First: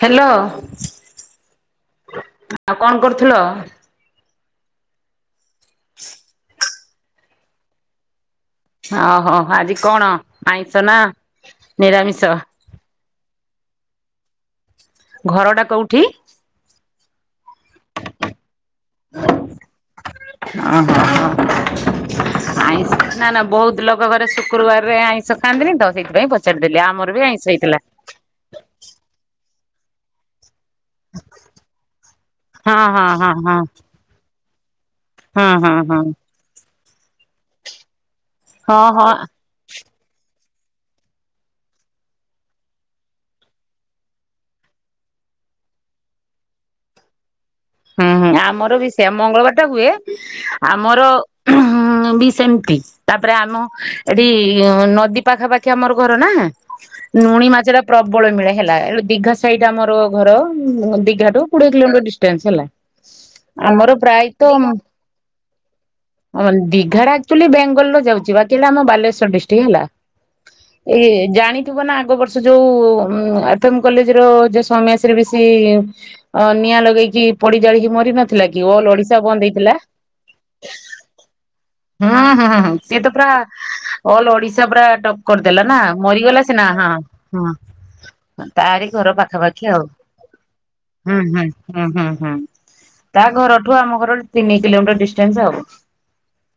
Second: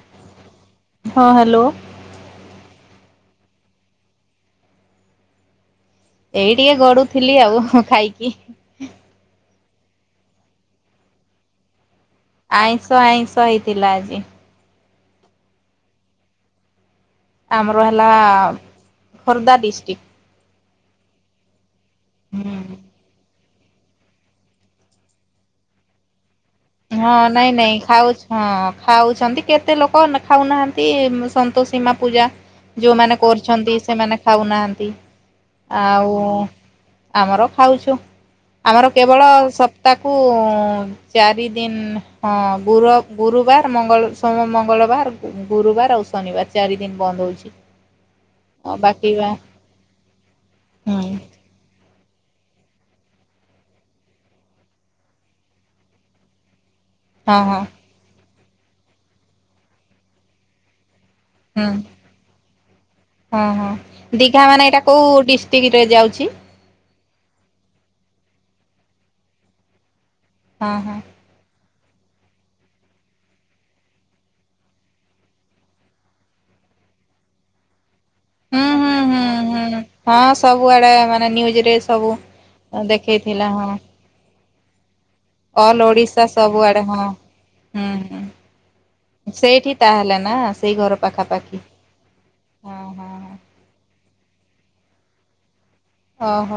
Hello. ହଁ hello. ଆଉ କଣ କରୁଥିଲ? ଏଇ ଟିକେ ଗଡୁଥିଲି ଆଉ ଖାଇକି। ଓହୋ ଆଜି କଣ ଆଇଁଷ ନା ନିରାମିଷ? ଆଇଁଷ ଆଇଁଷହ ହେଇଥିଲା ଆଜି। ଘର ଟା କୋଉଠି? ଆମର ହେଲା ଖୋର୍ଦ୍ଧା ଡିସ୍ଟିକ। ଓ ହୋ ହୁଁ ଆଇ ନା ନା ବହୁତ ଲୋକ ଘରେ ଶୁକ୍ରବାରରେ ଆଇଁଷ ଖାଆନ୍ତିନି ତ ସେଇଥିାଇଁ ପଚାରିଦେଲି ଆମର ହଁ ବି ନାଇଁ ଆଇଁଷ ନାଇଁ ହେଇଥିଲା। ଖାଉଛ ହଁ ଖାଉଛନ୍ତି କେତେ ଲୋକ ଖାଉନାହାନ୍ତି ସନ୍ତୋସୀମା ପୂଜା ହଁ ହଁ ଯୋଉମାନେ ହଁ ହଁ କରୁଛନ୍ତି ସେମାନେ ଖାଉନାହାନ୍ତି। ହଁ ହଁ ହଁ ଆଉ ଆମର ଖାଉଛୁ ଆମର ହଁ ହଁ କେବଳ ସ ତାକୁ ଚାରି ଦିନ ହଁ ଗୁରୁ ଗୁରୁବାର ମଙ୍ଗୋ ମଙ୍ଗଳବାର ଗୁରୁବାର ଆଉ ଶନିବାର। ଚାରି ଦିନ ବନ୍ଦ ହେଉଛି। ହୁଁ ହୁଁ ଆମର ବି ସେଇଆ ମଙ୍ଗଳବାର ଟା ହୁଏ ହୁଁ ଆମର ହୁଁ ବି ସେମିତି ତାପରେ ଆମ ଏଠି ନଦୀ ପାଖାପାଖି ଆମର ଘର ନା? ହଁ ଲୁଣି ହଁ ମାଛ ଟା ପ୍ରବଳ ମିଳେ ହେଲା ଦୀଘା ସାଇଟ୍ ଆମର ଘର ଦୀଘା ଏଠୁ କୋଡ଼ିଏ ହୁଁ କିଲୋମିଟର ଡିଷ୍ଟାନ୍ସ। ହେଲା ହଁ ଆମର ହଁ ଦିଘା ପ୍ରାୟତଃ ମାନେ ଏଇଟା କୋଉ ଡିଷ୍ଟ୍ରିକ୍ଟରେ ଯାଉଛି? ଦୀଘାର ଚୁଲି ବେଙ୍ଗଲୁର ଯାଉଛି ବାକି ହେଲା ଆମ ବାଲେଶ୍ୱର ଡିଷ୍ଟ୍ରିକ ହେଲା ହଁ ହଁ ଏଇ ଜାଣି ନା ଆଗ ବର୍ଷ ଯୋଉ ଏଫ୍ ମ୍ କଲେଜ ର ଯୋଉ ସୌମ୍ୟାଶ୍ରୀ ବେଶି ଅ ନିଆଁ ଲଗେଇକି ପୋଡି ଜଳିକି ମରି ନଥିଲା ହୁଁ କି ହୁଁ ଅଲ ଓଡିଶା ହୁଁ ବନ୍ଦ ହୁଁ ହେଇଥିଲା। ହଁ ସବୁଆଡେ ମାନେ ନିଉଜରେ ସବୁ ହଁ ହଁ ହଁ ସିଏ ତ ପୁରା ଦେଖେଇଥିଲା ହଁ। ଅଲ ଓଡିଶା ପରା ଟପ କରିଦେଲା ନା ଅଲ୍ ଓଡିଶା ମରିଗଲା ସିନା ସବୁଆଡେ ହଁ ହୁଁ ହୁଁ ହଁ ତାରି ଘର ପାଖାପାଖି ସେଇଠି ଆଉ ତାହେଲେ ନା ସେଇ ଘର ହୁଁ ହୁଁ। ପାଖାପାଖି ହୁଁ ହୁଁ ହୁଁ ହଁ ହଁ ତା ଘରଠୁ ଆମ ଘର ତିନି କିଲୋମିଟର ଡିଷ୍ଟାନ୍ସ ଆଉ। ହ ହ।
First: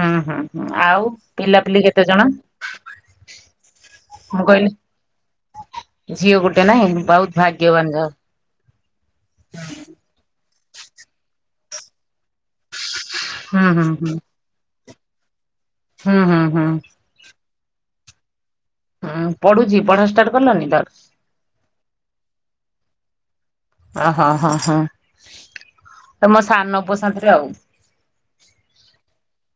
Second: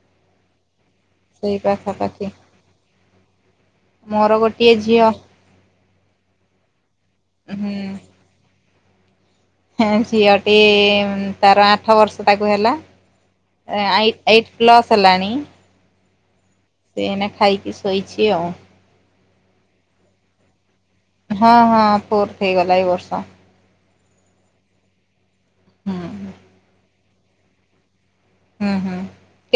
ହୁଁ ହୁଁ ଆଉ ପିଲାପିଲି ପାଖାପାଖି କେତେଜଣ? ମୋର କହିଲି ଗୋଟିଏ ଝିଅ। ଝିଅ ଗୋଟେ ନାଇଁ ବହୁତ ହୁଁ ଭାଗ୍ୟବାନ ଯାହାହେଉ। ହେ ଝିଅଟି ତାର ଆଠ ବର୍ଷ ତାକୁ ହେଲା। ହୁଁ ହୁଁ ହୁଁ। ଆଇଟ୍ ଏଇଟ ପ୍ଲସ ହେଲାଣି। ହୁଁ ହୁଁ ହୁଁ। ସେ ଏଇନା ଖାଇକି ଶୋଇଛି ଆଉ। ହୁଁ ପଢୁଚି ପଢା ଷ୍ଟାର୍ଟ କଲଣି ତାର? ହଁ ହଁ ଫୋର୍ଥ ହେଇଗଲା ଏଇ ବର୍ଷ। ଓ ହୋ ହଁ ହଁ ତ ମୋ ସାନପୁଅ ଶାଥିରେ ଆଉ। ହୁଁ ହୁଁ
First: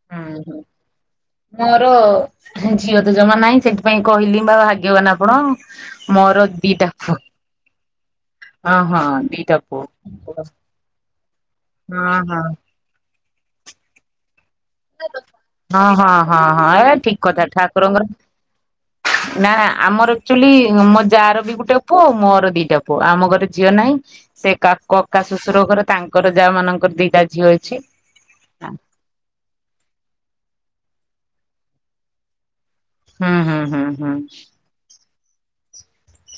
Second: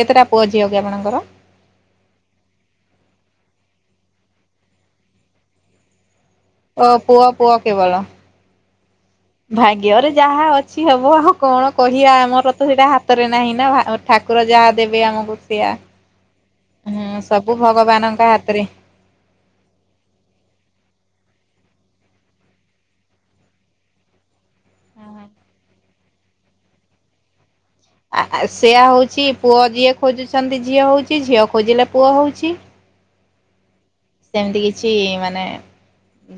କେତେଟା ହୁଁ ପୁଅ ହୁଁ ଝିଅ କି ଆପଣଙ୍କର? ମୋର ଝିଅ ତ ଜମା ନାହିଁ ସେଥିପାଇଁ କହିଲି ବା ଭାଗ୍ୟବାନ ଆପଣ। ମୋର ଓ ପୁଅ ପୁଅ କେବଳ ହଁ ହଁ ଦିଟା ପୁଅ। ଭାଗ୍ୟରେ ଯାହା ଅଛି। କିଛି ହବ ଆଉ କଣ ହଁ କହିବା ହଁ ହଁ ଆମର ତ ସେଇଟା ହାତରେ ନାହିଁ ନା ଠାକୁର ଯାହା ଦେବେ ଆମକୁ ସେଇଆ। ହଁ ହଁ ହଁ ଏ ଠିକ ହୁଁ କଥା ସବୁ ଠାକୁରଙ୍କର ଭଗବାନଙ୍କ ହାତରେ। ନା ଆମର ଆକ୍ଚୁଆଲି ମୋ ଯା ର ବି ଗୋଟେ ପୁଅ ଆଉ ମୋର ଦିଟା ପୁଅ ଆମ ଘରେ ଝିଅ ନାହିଁ। ସେ କା କକା ଶ୍ୱଶୁର ଘରେ ତାଙ୍କର ଯା ମାନଙ୍କର ଦିଟା ଝିଅ ହେଇଛି। ଆ ସେଇଆ ହୋଉଛି ପୁଅ ଯିଏ ଖୋଜୁଛନ୍ତି ଝିଅ ହେଉଛି ଝିଅ ଖୋଜିଲେ ପୁଅ ହେଉଛି। ହୁଁ ହୁଁ ହୁଁ। ସେମିତି କିଛି ମାନେ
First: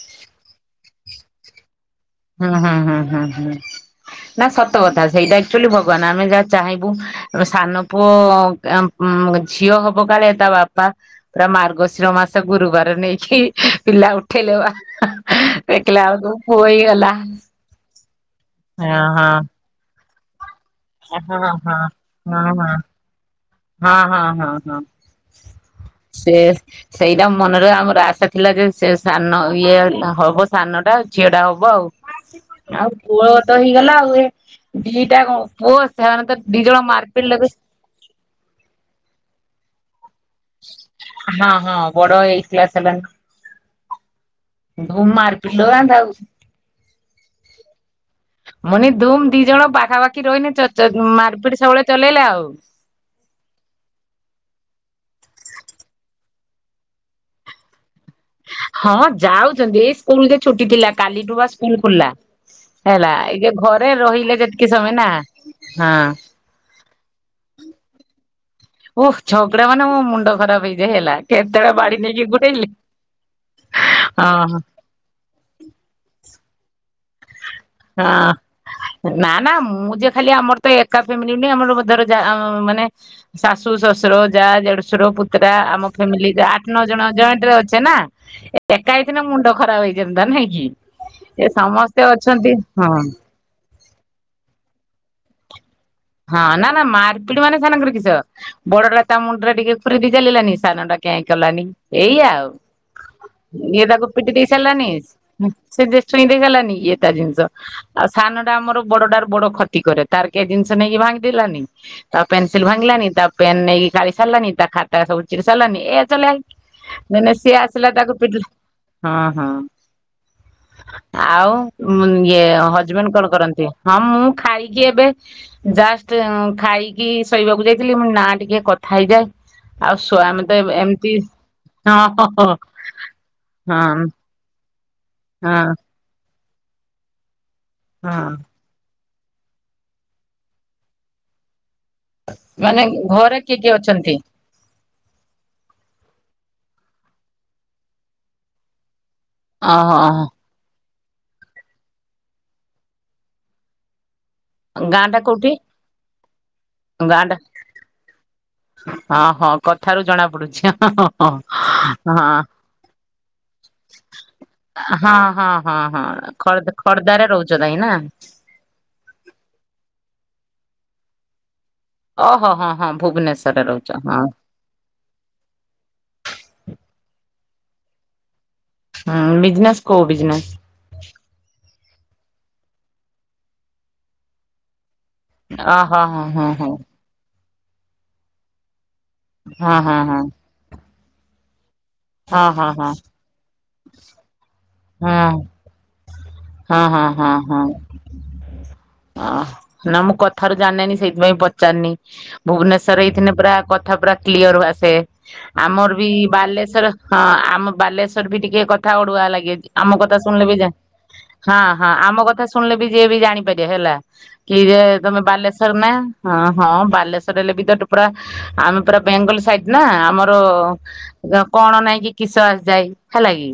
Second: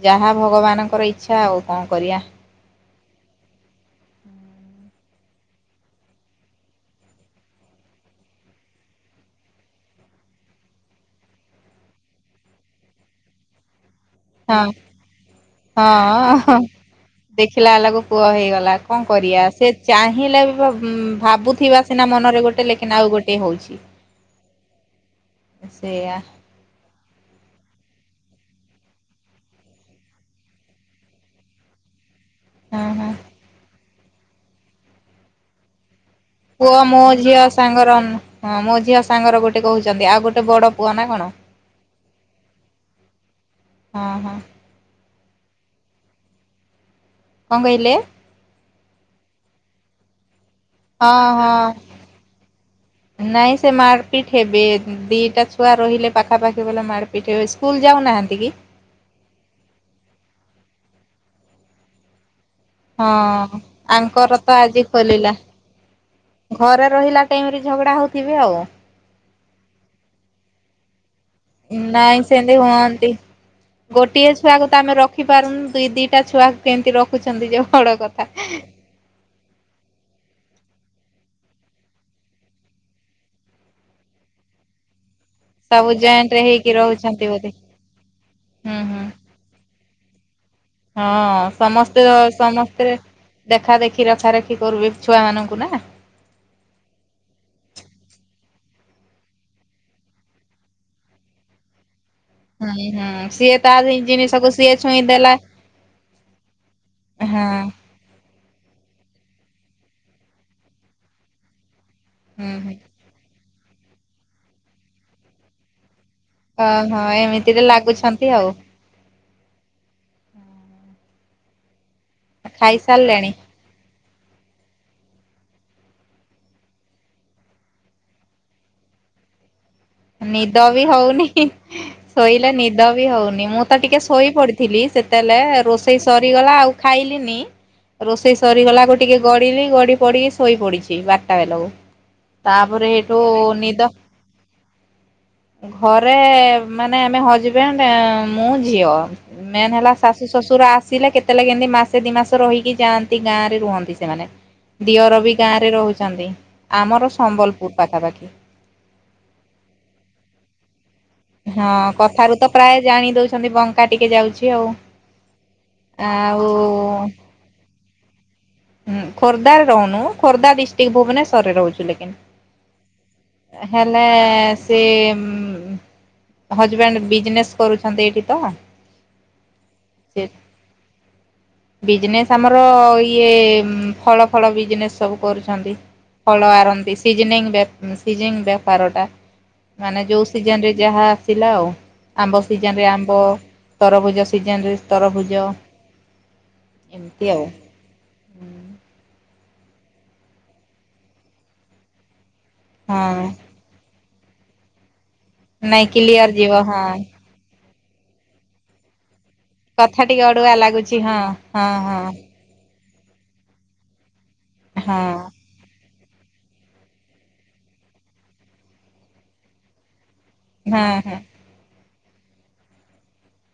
ଯାହା ଭଗବାନଙ୍କର ଇଚ୍ଛା ଆଉ କଣ କରିବା। ହୁଁ ହୁଁ ହୁଁ ହୁଁ ହୁଁ ନା ସତ କଥା ସେଇଟା ଆକ୍ଚୁଆଲି ଭଗବାନ ଆମେ ଯାହା ଚାହିଁବୁ ସାନ ପୁଅ ଉ ମ ଝିଅ ହବ କଳେ ତା ବାପା ପୁରା ମାର୍ଗଶିର ମାସ ଗୁରୁବାର ନେଇକି ପିଲା ଉଠ ଠେଇଲେ ହଁ ହଁ ଦେଖିଲାବେଳକୁ ପୁଅ ଏଇ ଦେଖିଲା ବେଳକୁ ପୁଅ ହେଇଗଲା କଣ ହଁ ହଁ କରିବା ସେ ଚାହିଁଲେ ବି ଭ ହୁଁ ହଁ ହଁ। ଭାବୁଥିବା ସିନା ମନରେ ହଁ ଗୋଟେ ହଁ ଲେକିନ ଆଉ ଗୋଟେ ହଉଛି। ହଁ ହଁ ହଁ ହଁ ସେଇଆ ସେ ସେଇଟା ମନରେ ଆମର ଆଶା ଥିଲା ଯେ ସେ ସାନ ଇଏ ହବ ସାନଟା ଝିଅଟା ହବ ଆଉ। ହଁ ଆଉ ହଁ ପୁଅ ତ ହେଇଗଲା ଆଉ ଏ ଦିଟା କଣ ପୁଅ ସେମାନେ ତ ଦି ଜଣ ପୁଅ ମୋ ମାରପିଟ ଝିଅ ଲାଗି ସାଙ୍ଗର ହଁ ମୋ ଝିଅ ସାଙ୍ଗର ଗୋଟେ କହୁଛନ୍ତି ଆଉ ଗୋଟେ ବଡ ପୁଅ ନା କଣ ହଁ ହଁ ବଡ ଏଇଟ୍ କ୍ଲାସ ହେଲାଣି। ହଁ ଧୁ ମାର ପିଲଉ [unintelligible] କଣ କହିଲେ? ମାନେ ଧୂମ ଦି ଜଣ ପାଖାପାଖି ରହିଲେ ଚ ଚ ହଁ ମାରିପିଟ ହଁ ସବୁବେଳେ ଚଲେଇଲେ ଆଉ। ନାଇଁ ସେ ମାରପିଟ ହେବେ ଦିଟା ଛୁଆ ରହିଲେ ପାଖାପାଖି ବଲା ମାରପିଟ ହେବେ ସ୍କୁଲ ଯାଉନାହାନ୍ତି କି? ହଁ ଯାଉଛନ୍ତି ଏଇ ସ୍କୁଲ ଯେ ଛୁଟି ଥିଲା କାଲିଠୁ ବା ସ୍କୁଲ ଖୋଲିଲା। ହେଲା ଏ ଯେ ହଁ ଘରେ ଆଙ୍କର ରହିଲେ ତ ଯେତିକି ଆଜି ସମୟ ନା ଖୋଲିଲା ହଁ ଘରେ ରହିଲା ଟାଇମ ରେ ଝଗଡା ହୋଉଥିବେ ଆଉ। ଓ ଝଗଡା ମାନେ ମୋ ମୁଣ୍ଡ ଖରାପ ହେଇଯାଇ ହେଲା। କେତେବେଳେ ବାଡି ନାଇଁ ନେଇକି ସେମିତି ଗୁଡେଇଲି ହୁଅନ୍ତି ଗୋଟିଏ ହଁ ଛୁଆକୁ ତ ଆମେ ରଖି ରଖିପାରୁନି ଦୁଇ ଦିଟା ଛୁଆକୁ କେମିତି ରଖୁଛନ୍ତି ଯୋଉ ହଁ। ନା ନା ମୁଁ ଯେ ଖାଲି ଆମର ତ ଏକା ଫ୍ୟାମିଲି ନୁହେଁ ଆମର ଧ ଯା ମାନେ ଶାଶୁ ଶଶୁର ଯା ଦେଢଶୁର ପୁତ ସେତଟା ସବୁ ଆମ ଜଏଣ୍ଟ ରେ ଫ୍ୟାମିଲିରେ ଆଠ ହେଇକି ନଅ ଜଣ ରହୁଛନ୍ତି ଜଏଣ୍ଟ ବୋଧେ ରେ ଅଛେ ନା ହୁଁ ଏକା ହୁଁ ହେଇଥିନେ ମୁଣ୍ଡ ଖରାପ ହେଇ ଜେମତା ନୁହଁ କି। ହଁ ଏ ସମସ୍ତେ ଅଛନ୍ତି ସମସ୍ତେ। ହଁ ଦେଖା ଦେଖି ରଖାରଖି କରିବି ଛୁଆମାନଙ୍କୁ ନା। ହଁ ନା ନା ମାରପିଡି ମାନେ ସୋମନଙ୍କର କିସ। ବଡ ଟା ତା ମୁଣ୍ଡ ଟା ଟିକେ ଫୁରିଦ ଚାଲିଲାନି ସାନ ଟା କେଁ କଲାନି ଏଇ ଆଉ। ହୁଁ ହୁଁ ସିଏ ତା ଇଏ ତାକୁ ପିଟି ଦେଇ ଜିନିଷକୁ ସିଏ ସାରିଲାନି ଛୁଇଁ ଦେଲା ସେ ଦେ ଛୁଇଁ ଦେଇ ସାରିଲାନି ଇଏ ତା ହଁ। ଜିନିଷ ଆଉ ସାନ ଟା ଆମର ବଡଟାରୁ ବଡ ଖଟି କରେ ତାର କେହି ଜିନିଷ ନେଇକି ଭାଙ୍ଗିଦେଲାନି ତା ହୁଁ ପେନସିଲ ହୁଁ ଭାଙ୍ଗିଲାନି ତା ପେନ୍ ନେଇକି କାଳି ସାରିଲାନି ତା ଖାତା ସବୁ ଚିରି ସାରିଲାନି ଏ ଚଲେ ଆଇ। ଓହୋ ମାନେ ସିଏ ଏମିତିରେ ଆସିଲା ତାକୁ ଲାଗୁଛନ୍ତି ପିଟ୍ ଲା ଆଉ ହଁ ହଁ ଆଉ ଇଏ ହଜବେଣ୍ଡ ଖାଇସାରିଲେଣି? କଣ କରନ୍ତି। ହଁ ମୁଁ ଖାଇକି ଏବେ ଜାଷ୍ଟ ଖାଇକି ଶୋଇବାକୁ ଯାଇଥିଲି ମୁଁ ନା ଟିକେ କଥା ହେଇଯାଏ। ଆଉ ସ୍ଵାମୀ ତ ନିଦ ଏବେ ବି ଏମିତି ହଉନି ହଁ ହଁ ଶୋଇଲେ ହଁ ନିଦ ବି ହଉନି ମୁଁ ତ ଟିକେ ହଁ ଶୋଇ ପଡି ଥିଲି ସେତେଲେ ହଁ। ରୋଷେଇ ସରିଗଲା ଆଉ ଖାଇଲିିନି ହଁ ରୋଷେଇ ସରିଗଲା ଗୋଟ ଟିକେ ଗଡିଲି ଗଡି ପଡିକି ଶୋଇ ପଡିଛି ବାରଟା ବେଲକୁ। ମାନେ ତାପରେ ହେଠୁ ଘରେ କିଏ କିଏ ନିଦ ଅଛନ୍ତି? ଘରେ ମାନେ ଆମେ ହଜବେଣ୍ଡ ମୁଁ ଝିଅ ମେନ୍ ହେଲା ଓହୋ ଶାଶୁ ଓହୋ। ଶଶୁର ଶଶୁର ଆସିଲେ କେତେ ଲାଗି ଏମ୍ ତି ମାସେ ଦି ମାସ ରହିକି ଯାଆନ୍ତି ଗାଁ ରେ ରୁହନ୍ତି ସେମାନେ। ଗାଁ ଟା ଦିଅର ବି କୋଉଠି? ଗାଁରେ ରହୁଛନ୍ତି ଆମର ଗାଁ ଟା ସମ୍ବଲପୁର ପାଖାପାଖି। ହଁ ହଁ କଥାରୁ ଜଣା ପଡୁଛି ହଁ ହଁ ହଁ ହଁ କଥାରୁ ତ ହଁ। ପ୍ରାୟ ଜାଣି ଦଉଛନ୍ତି ବଙ୍କା ଟିକେ ଯାଉଛି ଆଉ ହଁ ହଁ ହଁ ହଁ ଆଉ ଖୋର୍ଦ୍ଧା ଖୋର୍ଦ୍ଧାରେ ରହୁଛ ନାଇଁ ନା। ହୁଁ ଖୋର୍ଦ୍ଧାରେ ରହୁନୁ ଖୋର୍ଦ୍ଧା ଡିଷ୍ଟ୍ରିକ୍ ଭୁବନେଶ୍ୱରରେ ରହୁଛୁ ଲେ ଓହୋ ହଁ ହଁ ଭୁବନେଶ୍ୱରରେ ରହୁଛ ହଁ। ସେ ହଜବେଣ୍ଡ ବିଜନେସ୍ କରୁଛନ୍ତି ଏଇଠି ତ। ହୁଁ ବିଜନେସ୍ କୋଉ ସେ ବିଜନେସ୍। ବିଜନେସ୍ ଆମର ଇଏ ଫଳ ଫଳ ବିଜନେସ୍। ସବୁ କରୁଛନ୍ତି ଅ ହ ଫଳ ହଁ ଆରନ୍ତି। ସିଜନିଙ୍ଗ୍ ବେ ସିଜଙ୍ଗ୍ ବେପାରଟା ହଁ ହଁ ମାନେ ଯେଉଁ ହଁ ସିଜନ୍‌ରେ ଯାହା ସିଲା ଆଉ ଆମ୍ବ ହଁ ହଁ ହଁ ହଁ ସିଜନରେ ହଁ ଆମ୍ବ ତରଭୁଜ ସିଜନରେ ହୁଁ ତରଭୁଜ ହୁଁ ଏମିତି ହୁଁ ଆଉ। ହୁଁ ହୁଁ। ଅ ନା ମୁଁ କଥାରୁ ଜାଣେନି ସେଇଥି ପାଇଁ ପଚାରିନି। ଭୁବନେଶ୍ୱର ହଁ ଏଇଥିିନ ପୁରା କଥା ପୁରା କ୍ଲିୟର ଆସେ। ନାଇଁ ଆମର ବି କ୍ଲିୟର ଯିବ ବାଲେଶ୍ୱର ହଁ ଆମ ବାଲେଶ୍ଵର ବି ଟିକେ କଥା ଅଡୁଆ ଲାଗେ। ଆମ କଥା ଶୁଣିଲେ ବି ଯା ହଁ ହଁ ଆମ କଥା ଶୁ ଶୁଣିଲେ ବି ଯିଏ ବି ଜାଣିପାରିବେ ହେଲା କି ରେ ହଁ ତମେ ବାଲେଶ୍ଵର ନା। ହଁ ହଁ ବାଲେଶ୍ଵର ହେଲେ ବି ତ ତୁ ପୁରା ଆମେ ପୁରା ବେଙ୍ଗଲ ସାଇଡ ନା ଆମର। ହଁ ହଁ। ର କଣ ନାଇଁ କି କିସ ଆସିଯାଏ ହେଲା କି।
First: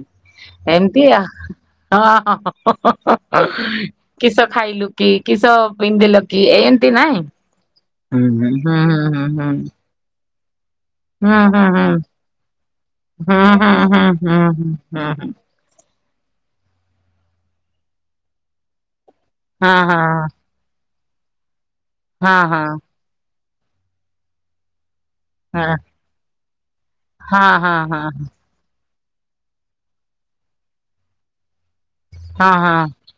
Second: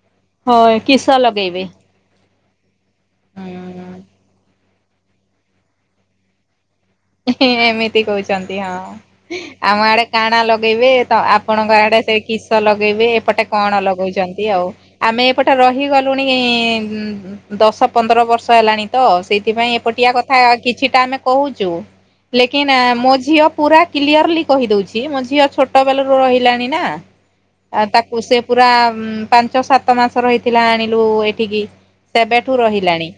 ହଁ କିସ ଏମତିଆ ଲଗେଇବେ? ହ ହ ହ ହ ହ ହୁଁ କିସ ଖାଇଲୁ କି କିସ ପିନ୍ଧିଲ କି ଏମତି ନାଇଁଁ ଏମିତି ହୁଁ ହୁଁ କହୁଛନ୍ତି ହୁଁ ହଁ। ହୁଁ ହୁଁ ହୁଁ। ଆମ ଆଡେ କାଣା ଲଗେଇବେ? ତ ଆପଣଙ୍କ ଆଡେ ସେ କିସ ଲଗେଇବେ ହୁଁ ହୁଁ। ହୁଁ ଏପଟେ ହୁଁ କଣ ହୁଁ ହୁଁ ହୁଁ ହୁଁ ହୁଁ ଲଗୋଉଚନ୍ତି ଆଉ ଆମେ ଏପଟେ ସେଟେ ରହିଗଲୁଣି ଦଶ ପନ୍ଦର ବର୍ଷ ହେଲାଣି। ତ ସେଇ ଥିପାଇଁ ହୁଁ ଏପଟିଆ କଥା କିଛିଟା ଆମେ କହୁଚୁ ହୁଁ ହଁ ହଁ। ଲେକିନ ମୋ ଝିଅ ପୁରା କ୍ଲିଅରଲି କହିଦଉଛି ମୋ ଝିଅ ଛୋଟ ବେଳୁ ରୁ ରହିଲାଣି ନା ହଁ ହଁ ଆ ହଁ ହଁ ହଁ ହଁ ହଁ ହଁ। ତାକୁ ସେ ପୁରା ପାଞ୍ଚ ସାତ ମାସର ହେଇଥିଲା ଆଣିଲୁ ଏଠିକି। ହଁ ସେବେଠୁ ରହିଲାଣି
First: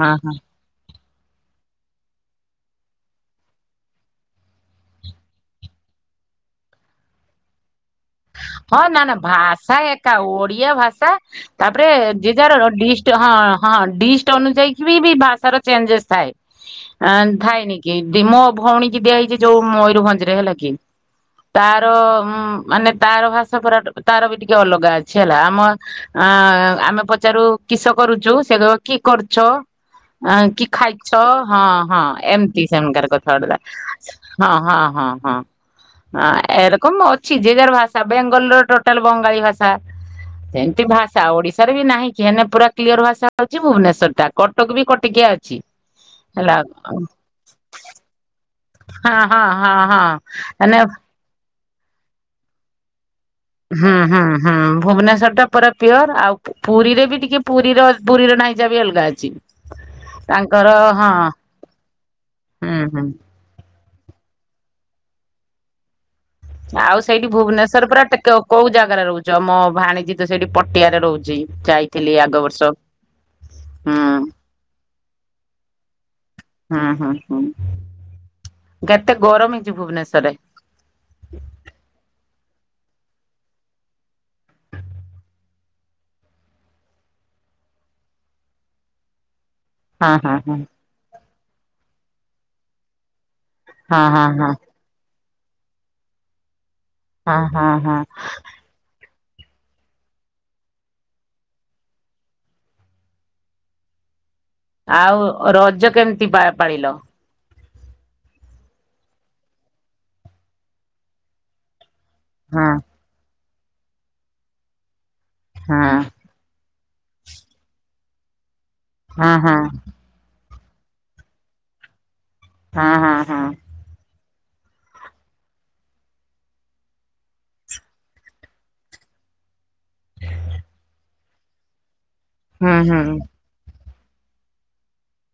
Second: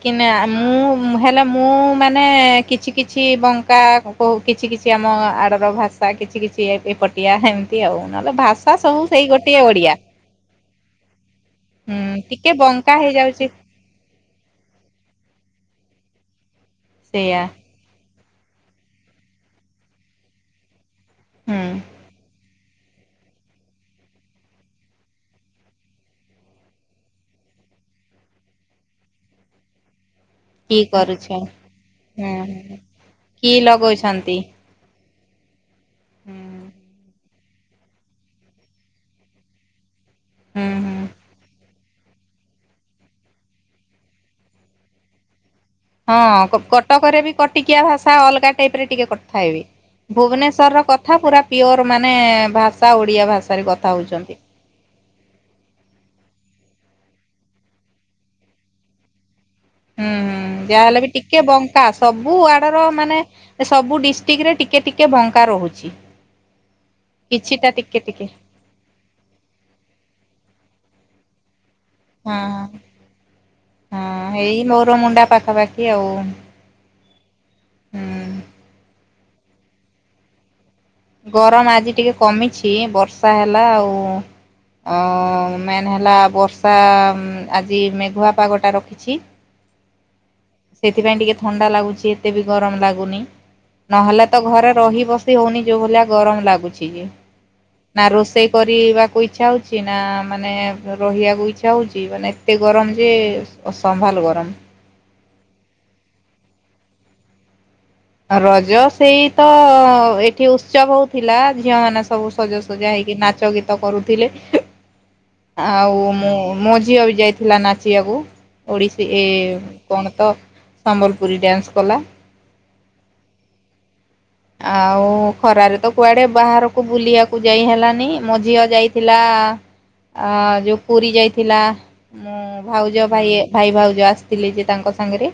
ହଁ ହଁ ମୁଁ ହେଲେ ମୁଁ ମାନେ କିଛି କିଛି କିଛି ବଙ୍କା କୋ କିଛି କିଛି ଆମ ଆଡ଼ର ଭାଷା କିଛି କିଛି ଏପଟ ଓଡିଆ ହେମତି ଆଉ ନହେଲେ ଭା ହଁ ନା ନା ଭାଷା ଏକା ଓଡିଆ ଭାଷା ତାପରେ ହୁଁ ଯିଏ ଟିକେ ଯାର ବଙ୍କା ଡିଷ୍ଟ ହଁ ହେଇଯାଉଛି ହଁ ଡିଷ୍ଟ ଅନୁଯାୟୀ ବି ବି ଭାଷାର ଚେଞ୍ଜେସ୍ ଥାଏ ସେଇଆ ଥାଏନି। କିବେ ମୋ ଭଉଣୀ କି ଦିଆ ହେଇଛି ଯୋଉ ମୟୂରଭଞ୍ଜ ରେ ହେଲା କି ହୁଁ। ତାର ଉଁ ମାନେ ତାର ଭାଷା ପୁରା ତାର ବି ଟିକେ ଅଲଗା ଅଛି ହେଲା ଆମ ଅ ଆମେ ପଚାରୁ କିସ କରୁଚୁ, ସେ କହିବ କି କରୁଛ। ଆଁ କି ଖାଇଚ, କରୁଛ ହୁଁ ହଁ ହଁ ଏମତି ସେମାନଙ୍କ କି କଥାବର୍ତ୍ତା। ଲଗଉଛନ୍ତି? ହଁ ହଁ ହଁ ହଁ। ହ ହୁଁ ଏରକମ ଅଛି। ଯେ ଯାର ଭାଷା ବେଙ୍ଗଲର ଟୋଟାଲ ବଙ୍ଗାଳୀ ଭାଷା। ହୁଁ ସେମିତି ହୁଁ। ଭାଷା ଓଡିଶା ବି ନାହିଁ କିି ହେନେ ପୁରା କ୍ଲିଅର ଭାଷା ହଉଚି ଭୁବନେଶ୍ୱର ଟା। କଟକ ବି କଟକିଆ ଅଛି। ହେଲା ହଁ ହଁ କଟକରେ ବି କଟିକିଆ ଭାଷା ଅଲଗା। ଟାଇପ ରେ ଟିକେ ହଁ କଥା ହେବି ହଁ ହଁ ଭୁବନେଶ୍ଵର ର ମାନେ କଥା ପୁରା ପିଓର ମାନେ ଭାଷା ଓଡିଆ ଭାଷା। ହଁ ହଁ ହଁ ଭୁବନେଶ୍ଵର ଟା ପୁରା ପିଓର ଆଉ ପୁରୀରେ ବି ଟିକେ ପୁରୀର ପୁରୀର ଢାଇଁଚା ବି ଅଲଗା ଅଛି। ହୁଁ ହୁଁ ତାଙ୍କର ଯାହାହେଲେ ହଁ ବି ଟିକେ ବଙ୍କା ସବୁ ହୁଁ ଆଡର ହୁଁ ମାନେ ଏ ସବୁ ଡିଷ୍ଟ୍ରିକ୍ଟ ରେ ଟିକେ ଟିକେ ବଙ୍କା ରହୁଚି। ଆଉ ସେଇଠି ଭୁବନେଶ୍ଵର ପୁରା ଟିକେ କୋଉ ଜାଗାରେ ରହୁଚ? ଆମ ଭାଣିଜୀ ତ ସେଇଠି ପଟିଆରେ ରହୁଚି। ଯାଇ ହଁ ହୁଁ ହଁ ହଁ ଏଇ ମୋର ମୁଣ୍ଡା ପାଖାପାଖି ଆଉ। ହୁଁ ହୁଁ ହୁଁ କେତେ ଗରମ ହେଇଚି ଭୁବନେଶ୍ୱର ରେ। ଗରମ ଆଜି ଟିକେ କମିଚି ବର୍ଷା ହେଲା ଆଉ। ଅ ମେନ୍ ହେଲା ବର୍ଷା ଆଜି ମେଘୁଆ ପାଗଟା ରଖ ଛି। ଅ ହଁ ହଁ। ସେଥିପାଇଁ ଟିକେ ଥଣ୍ଡା ଲାଗୁଚି ଏତେ ବି ଗରମ ଲାଗୁନି। ହଁ ହଁ ନହେଲେ ହଁ ତ ହଁ ଘରେ ରହି ବସି ହଉନି। ଯୋଉ ଭଳିଆ ଗରମ ଲାଗୁଚି ଯେ। ହଁ ହଁ ହଁ। ନା ରୋଷେଇ କରିବାକୁ ଇଚ୍ଛା ହଉଚି ନା ମାନେ ରହିବାକୁ ଇଚ୍ଛା ହଉଚି ମାନେ ଏତେ ଗରମ ଯେ ଅସମ୍ଭାଲ ଗରମ। ଆଉ ରଜ କେମିତି ପା ପାଳିଲ? ରଜ ସେଇ ତ ଏଠି ଉତ୍ସବ ହୋଉ ଥିଲା ଝିଅ ମାନେ ସବୁ ହଁ ସଜାସଜା ହେଇ କି ନାଚ ଗୀତ କରୁଥିଲେ। ହଁ ଆଉ ମୁଁ ମୋ ଝିଅ ବି ଯାଇି ଥିଲା ନାଚିବାକୁ। ଓଡ଼ିଶୀ ଏ ହଁ ହଁ କଣ ତ ସମ୍ବଲପୁରୀ ଡ୍ୟାନ୍ସ କଲା। ହଁ ହଁ ହଁ। ଆଉ ଖରାରେ ତ କୁଆଡେ ବାହାରକୁ ବୁଲିବାକୁ ଯାଇ ହେଲାନି। ମୋ ଝିଅ ଯାଇଥିଲା ଆ ଯୋଉ ପୁରୀ ଯାଇଥିଲା। ମୁଁ ହୁଁ ହୁଁ ଭାଉଜ ଭାଇ ଭାଇ ଭାଉଜ ଆସିଥିଲେ ଯେ ତାଙ୍କ ସାଙ୍ଗରେ।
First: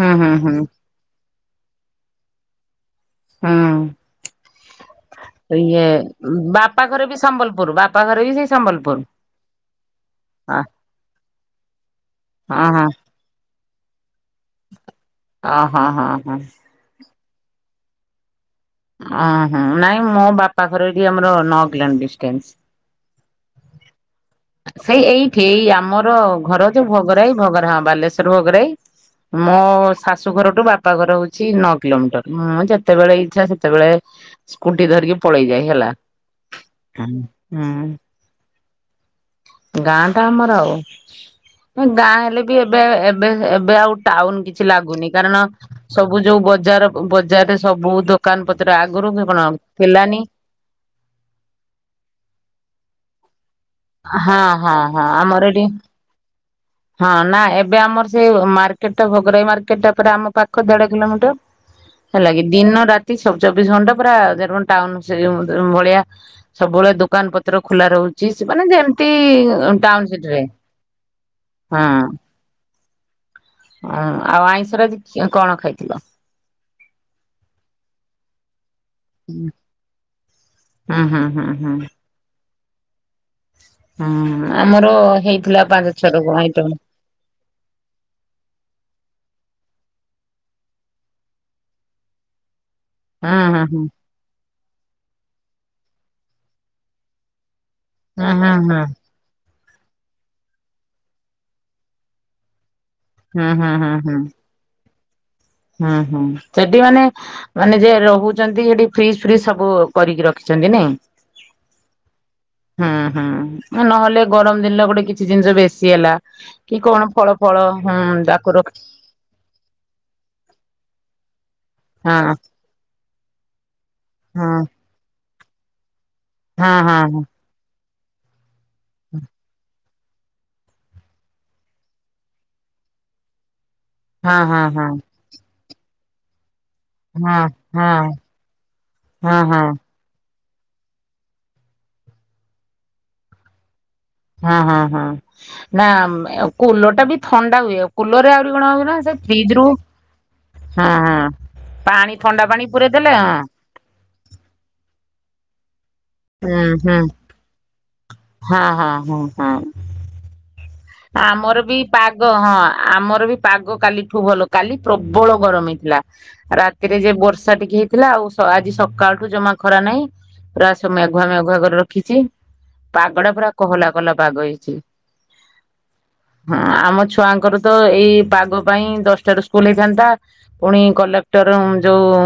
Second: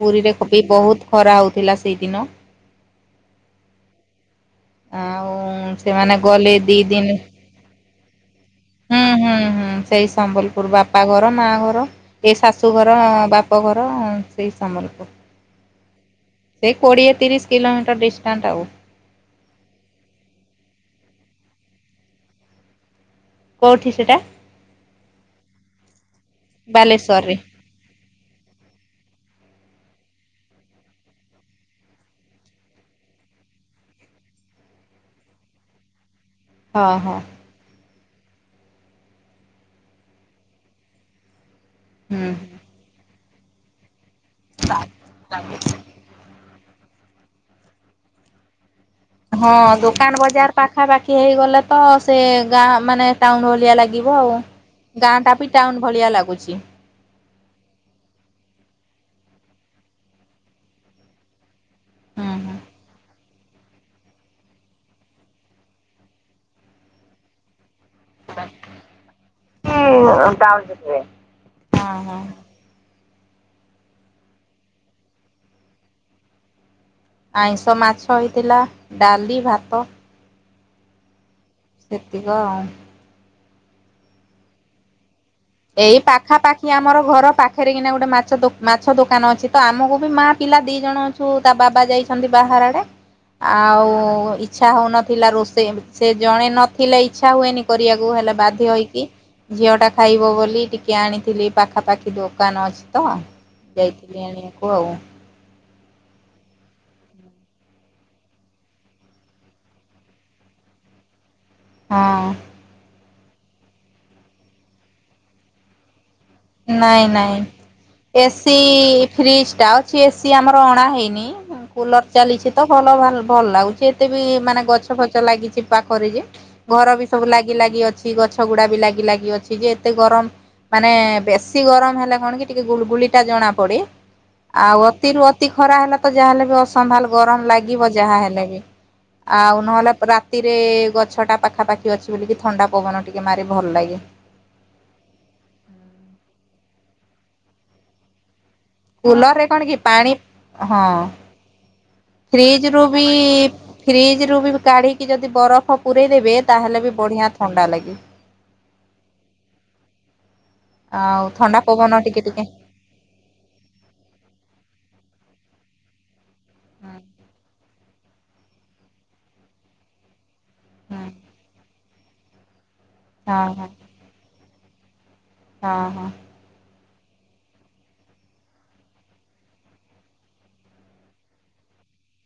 ହୁଁ ହୁଁ ପୁରୀରେ ହୁଁ କବି ବହୁତ ଖରା ହଉଥିଲା ସେଇଦିନ। ହୁଁ। ଆଉ ଇଏ ସେମାନେ ଗଲେ ଦି ବାପା ଦିନ ଘରେ ବି ସମ୍ବଲପୁର। ବାପା ଘରେ ବି ସେଇ ସମ୍ବଲପୁର। ହୁଁ ହୁଁ ହୁଁ ସେଇ ଅ ସମ୍ବଲପୁର ବାପା ଘର ମା ଘର ଏ ହଁ ହଁ ଶାଶୁଘର ବା ପଘର ସେଇ ସମ୍ବଲପୁର। ଓ ହଁ ହଁ ହଁ। ସେ କୋଡ଼ିଏ ତିରିଶ କିଲୋମିଟର ଡିଷ୍ଟାନ୍ସ ଆଉ। ଓ ହ ନାଇଁ ମୋ ବାପା ଘର ବି ଆମର ନଅ କିଲୋ ମିଟର ଡିଷ୍ଟାନ୍ସ। କୋଉଠି ସେଟା? ସେଇ ଏଇଠି ଆମର ଘର ଯୋଉ ବାଲେଶ୍ଵରରେ ଭୋଗରାଇ ଭୋଗରା ହ ବାଲେଶ୍ଵର ଭୋଗରାଇ। ମୋ ଶାଶୁଘରଠୁ ବାପା ଘର ହଉଚି ନଅ କିଲୋମିଟର ମୁଁ ଯେତେବେଳେ ଇଚଛା ସେତେବେଳେ ସ୍କୁଟି ଧରିକି ପଳେଇ ଯାଏ ହେଲା। ହଁ ହଁ ହୁଁ ଗାଁ ଟା ଆମର ଆଉ। ଗାଁ ହେଲେ ବି ଏବେ ଏବେ ଏବେ ଆଉ ଟାଉନ କିଛି ଲାଗୁନି କାରଣ ହୁଁ ସବୁ ଯୋଉ ବଜାର ବଜାରରେ ସବୁ ଦୋକାନ ପତ୍ର ଆଗରୁ କି କଣ ଥିଲାନି। ପାଖା ପାାଖି ହେଇଗଲେ ତ ସେ ଗାଁ ମାନେ ଟାଉନ ଭଳିଆ ଲାଗି ଲାଗିବ ଆଉ। ହଁ ହଁ ହଁ ଗାଁ ଟା ଆମର ବି ଏଠି ଟାଉନ ଭଳିଆ ଲାଗୁଚି। ହଁ ନା ଏବେ ଆମର ସେଇ ମାର୍କେଟ ଟା ଭୋଗରାଇ ମାର୍କେଟ ଟା ପୁରା ଆମ ପାଖ ଦେଢ କିଲୋମିଟର। ହୁଁ ହେଲା କି ହୁଁ। ଦିନ ରାତି ସ ଚବିଶ ଘଣ୍ଟା ପୁରା ଯେରୁନ୍ ଟାଉନ ସେଇ ଯେଉଁ ଉଁ ଭଳିଆ। ସବୁବେଳେ ଦୋକାନ ପତ୍ର ଖୋଲା ରହୁଚି ସେ ମାନେ ଯେମତି ଟାଉନ ସିଟିରେ। [unintelligible] କୁହ। ହଁ। ହଁ ଆଉ ଆଇଁଷରେ ଆଜି ଅଁ କଣ ଖାଇଥିଲ? ଆଇଁଷ ମାଛ ହେଇଥିଲା ଡାଲି ଭାତ। ହଁ ହଁ ହଁ ହଁ। ସେତିକ ଆଉ। ହଁ ଆମର ହେଇଥିଲା ପାଞ୍ଚ ଏଇ ଛଅ ରକମ ଆଇଟମ ପାଖାପାଖି ଆମର ଘର ପାଖେରେ କିନା ଗୋଟେ ମାଛ ଦୋ ମାଛ ଦୋକାନ ଅଛି ତ ଆମକୁ ବି ମାଆ ପିଲା ଦି ଜଣ ଅ ଛୁ ତା ବାବା ଯାଇଛନ୍ତି ବାହାର ଆଡେ। ହଁ ଆଉ ଇଚ୍ଛା ହଉ ନଥିଲା ରୋଷେଇ ସେ ଜଣେ ନଥିଲେ ଇଚ୍ଛା ହୁଏନି। କରିଆକୁ ହେଲେ ହଁ ବାଧ୍ୟ ହଁ। ହେଇକି ଝିଅ ଟା ଖାଇବ ବୋ ଲି ଟିକେ ଆଣିଥିଲି ପାଖାପାଖି ଦୋକାନ ଅଛି ତ ହୁଁ ହୁଁ ହୁଁ ହୁଁ ହୁଁ ହୁଁ ହୁଁ ଯାଇଥିଲି ଆଣିଆକୁ ଆଉ। ହୁଁ ହୁଁ ସେଟି ମାନେ ମାନେ ଯିଏ ରହୁଚନ୍ତି ସେଠି ଫ୍ରିଜ ଫ୍ରିଜ ସବୁ କରିକି ରଖିଚନ୍ତି ନାଇଁ? ହଁ। ହୁଁ ହୁଁ ନହେଲେ ଗରମ ଦିନରେ ଗୋଟେ କିଛି ଜିନିଷ ବେଶୀ ହେଲା କି ନାଇଁ କଣ ଫଳ ନାଇଁ ଫଳ ହୁଁ ତାକୁ ଏସି ରଖ ଫ୍ରିଜ ଟା ଅଛି ଏ ସିି ଆମର ଅଣା ହେଇନି ଉଁ କୁଲର ହଁ ଚାଲିଛି ତ ଭଲ ଭାଲ ଭଲ ଲାଗୁଚି। ଏତେ ବି ହଁ ମାନେ ଗଛ ଫଛ ଲାଗିଛି ପାଖରେ ଯେ ହଁ ଘର ବି ସବୁ ହଁ ଲାଗି ଲାଗି ଅଛି ଗଛ ଗୁଡା ବି ଲାଗି ଲାଗି ଅଛି ଯେ ଏତେ ଗରମ ମାନେ ବେଶୀ ଗରମ ହେଲା କଣ କି ଟିକେ ଗୁଳଗୁଳି ଟା ଜଣା ପଡି ହଁ ଆଉ ହଁ ଅତିରୁ ଅ ତି ଖରା ହେଲା ତ ଯାହା ହେଲେ ବି ଅସମ୍ଭାଲ ହଁ ହଁ ଗରମ ହଁ ଲାଗିବ ଯାହା ହେଲେ ବି ହଁ ଆଉ ହଁ। ନହେଲେ ରା ତିରେ ଗଛଟା ପାଖା ପାଖି ଅଛି ବୋଲିକି ଥଣ୍ଡା ପବନ ଟିକେ ମାରେ ଭଲ ଲାଗେ। ହଁ ହଁ ହଁ ନା କୁଲରଟା ବି ଥଣ୍ଡା ହୁଏ କୁଲରେ ଆଉ ସେ କଣ ହଉଚି ନା ସେ କୁଲର ରେ ଫ୍ରିଜ କଣ ରୁ କି ପାଣି ହଁ ହଁ। ପାଣି ଥଣ୍ଡା ଫ୍ରିଜ ପାଣି ରୁ ପୁରେଇ ବି ଦେଲେ ହଁ। ଫ୍ରିଜ ରୁ ବି କାଢିକି ଯଦି ବରଫ ପୁରେଇ ଦେବେ ହୁଁ ତାହେଲେ ବି ହୁଁ ବଢିଆ ଥଣ୍ଡା ଲାଗେ। ହଁ ହଁ ହୁଁ ହଁ। ଆଉ ଥଣ୍ଡା ଆମର ବି ପବନ ଟିକେ ପାଗ ଟିକେ ହଁ। ଆମର ବି ପାଗ କାଲିଠୁ ଭଲ କାଲି ପ୍ରବଳ ଗରମ ହେଇଥିଲା। ହୁଁ ରାତିରେ ଯେ ବର୍ଷା ଟିକେ ହେଇଥିଲା ଆଉ ସ ଆଜି ସକାଳଠୁ ଜମା ଖରା ନାହିଁ। ପୁରା ସ ହୁଁ ମେଘୁଆ ମେଘୁଆ କରି ରଖିଚି ପାଗଡା ହଁ ପୁରା ହଁ କୋହଲା କୋହଲା ପାଗ ହେଇଛି। ହଁ ହଁ। ହଁ ଆମ ଛୁଆଙ୍କର ତ ଏଇ ପାଗ ପାଇଁ ଦଶଟାରୁ ସ୍କୁଲ ହେଇଥାନ୍ତା। ପୁଣି କଲେକ୍ଟର ଉଁ ଯୋଉ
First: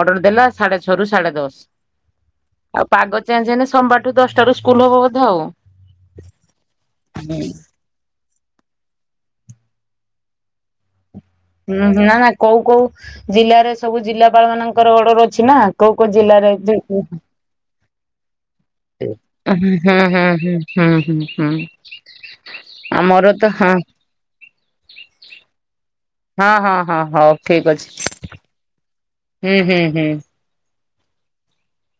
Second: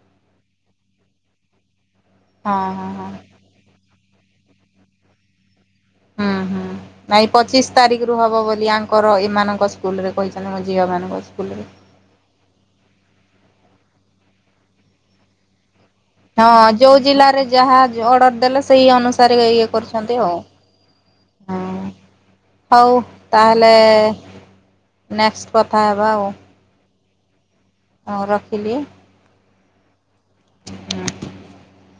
ଅର୍ଡର ଦେଲା ସାଡେ ଛଅ ରୁ ସାଡେ ଦଶ। ହଁ ହଁ ଆଉ ହଁ ପାଗ ଚେଞ୍ଜ ହେଲେ ସୋମବାରଠୁ ଦଶଟା ରୁ ସ୍କୁଲ ହବ ବୋଧେ ଆଉ। ହୁଁ ହୁଁ ନାଇଁ ପଚିଶ ତାରିଖରୁ ହବ ବୋଲି ଆଙ୍କର ଏମାନଙ୍କ ସ୍କୁଲରେ କହିଛନ୍ତି ମୋ ଝିଅମାନଙ୍କ ସ୍କୁଲରେ। ହୁଁ ହୁଁ ନା ନା କୋଉ କୋଉ ଜିଲ୍ଲା ରେ ସବୁ ଜିଲ୍ଲାପାଳ ମାନଙ୍କର ଅର୍ଡର ଅଛି ନା। କୋଉ କୋଉ ଜିଲ୍ଲାରେ ହଁ ଜି ଯୋଉ ଉଁ ଜିଲ୍ଲାରେ ଯାହା ଜ ଅର୍ଡର ଦେଲେ ସେଇ ଅନୁସାରେ ଇଏ ଇଏ ହୁଁ କରୁଛନ୍ତି ହୁଁ ଆଉ ହୁଁ ହୁଁ ହୁଁ ହଁ। ହଉ ଆମର ତ ତାହେଲେ ହଁ ନେକ୍ସ୍ଟ୍ କଥା ହେବା ଆଉ। ହଁ ହଁ ହଁ ହଉ ଠିକ୍ ଅଛି। ହଉ ରଖିଲି। ହୁଁ ହୁଁ ହୁଁ। ହଁ।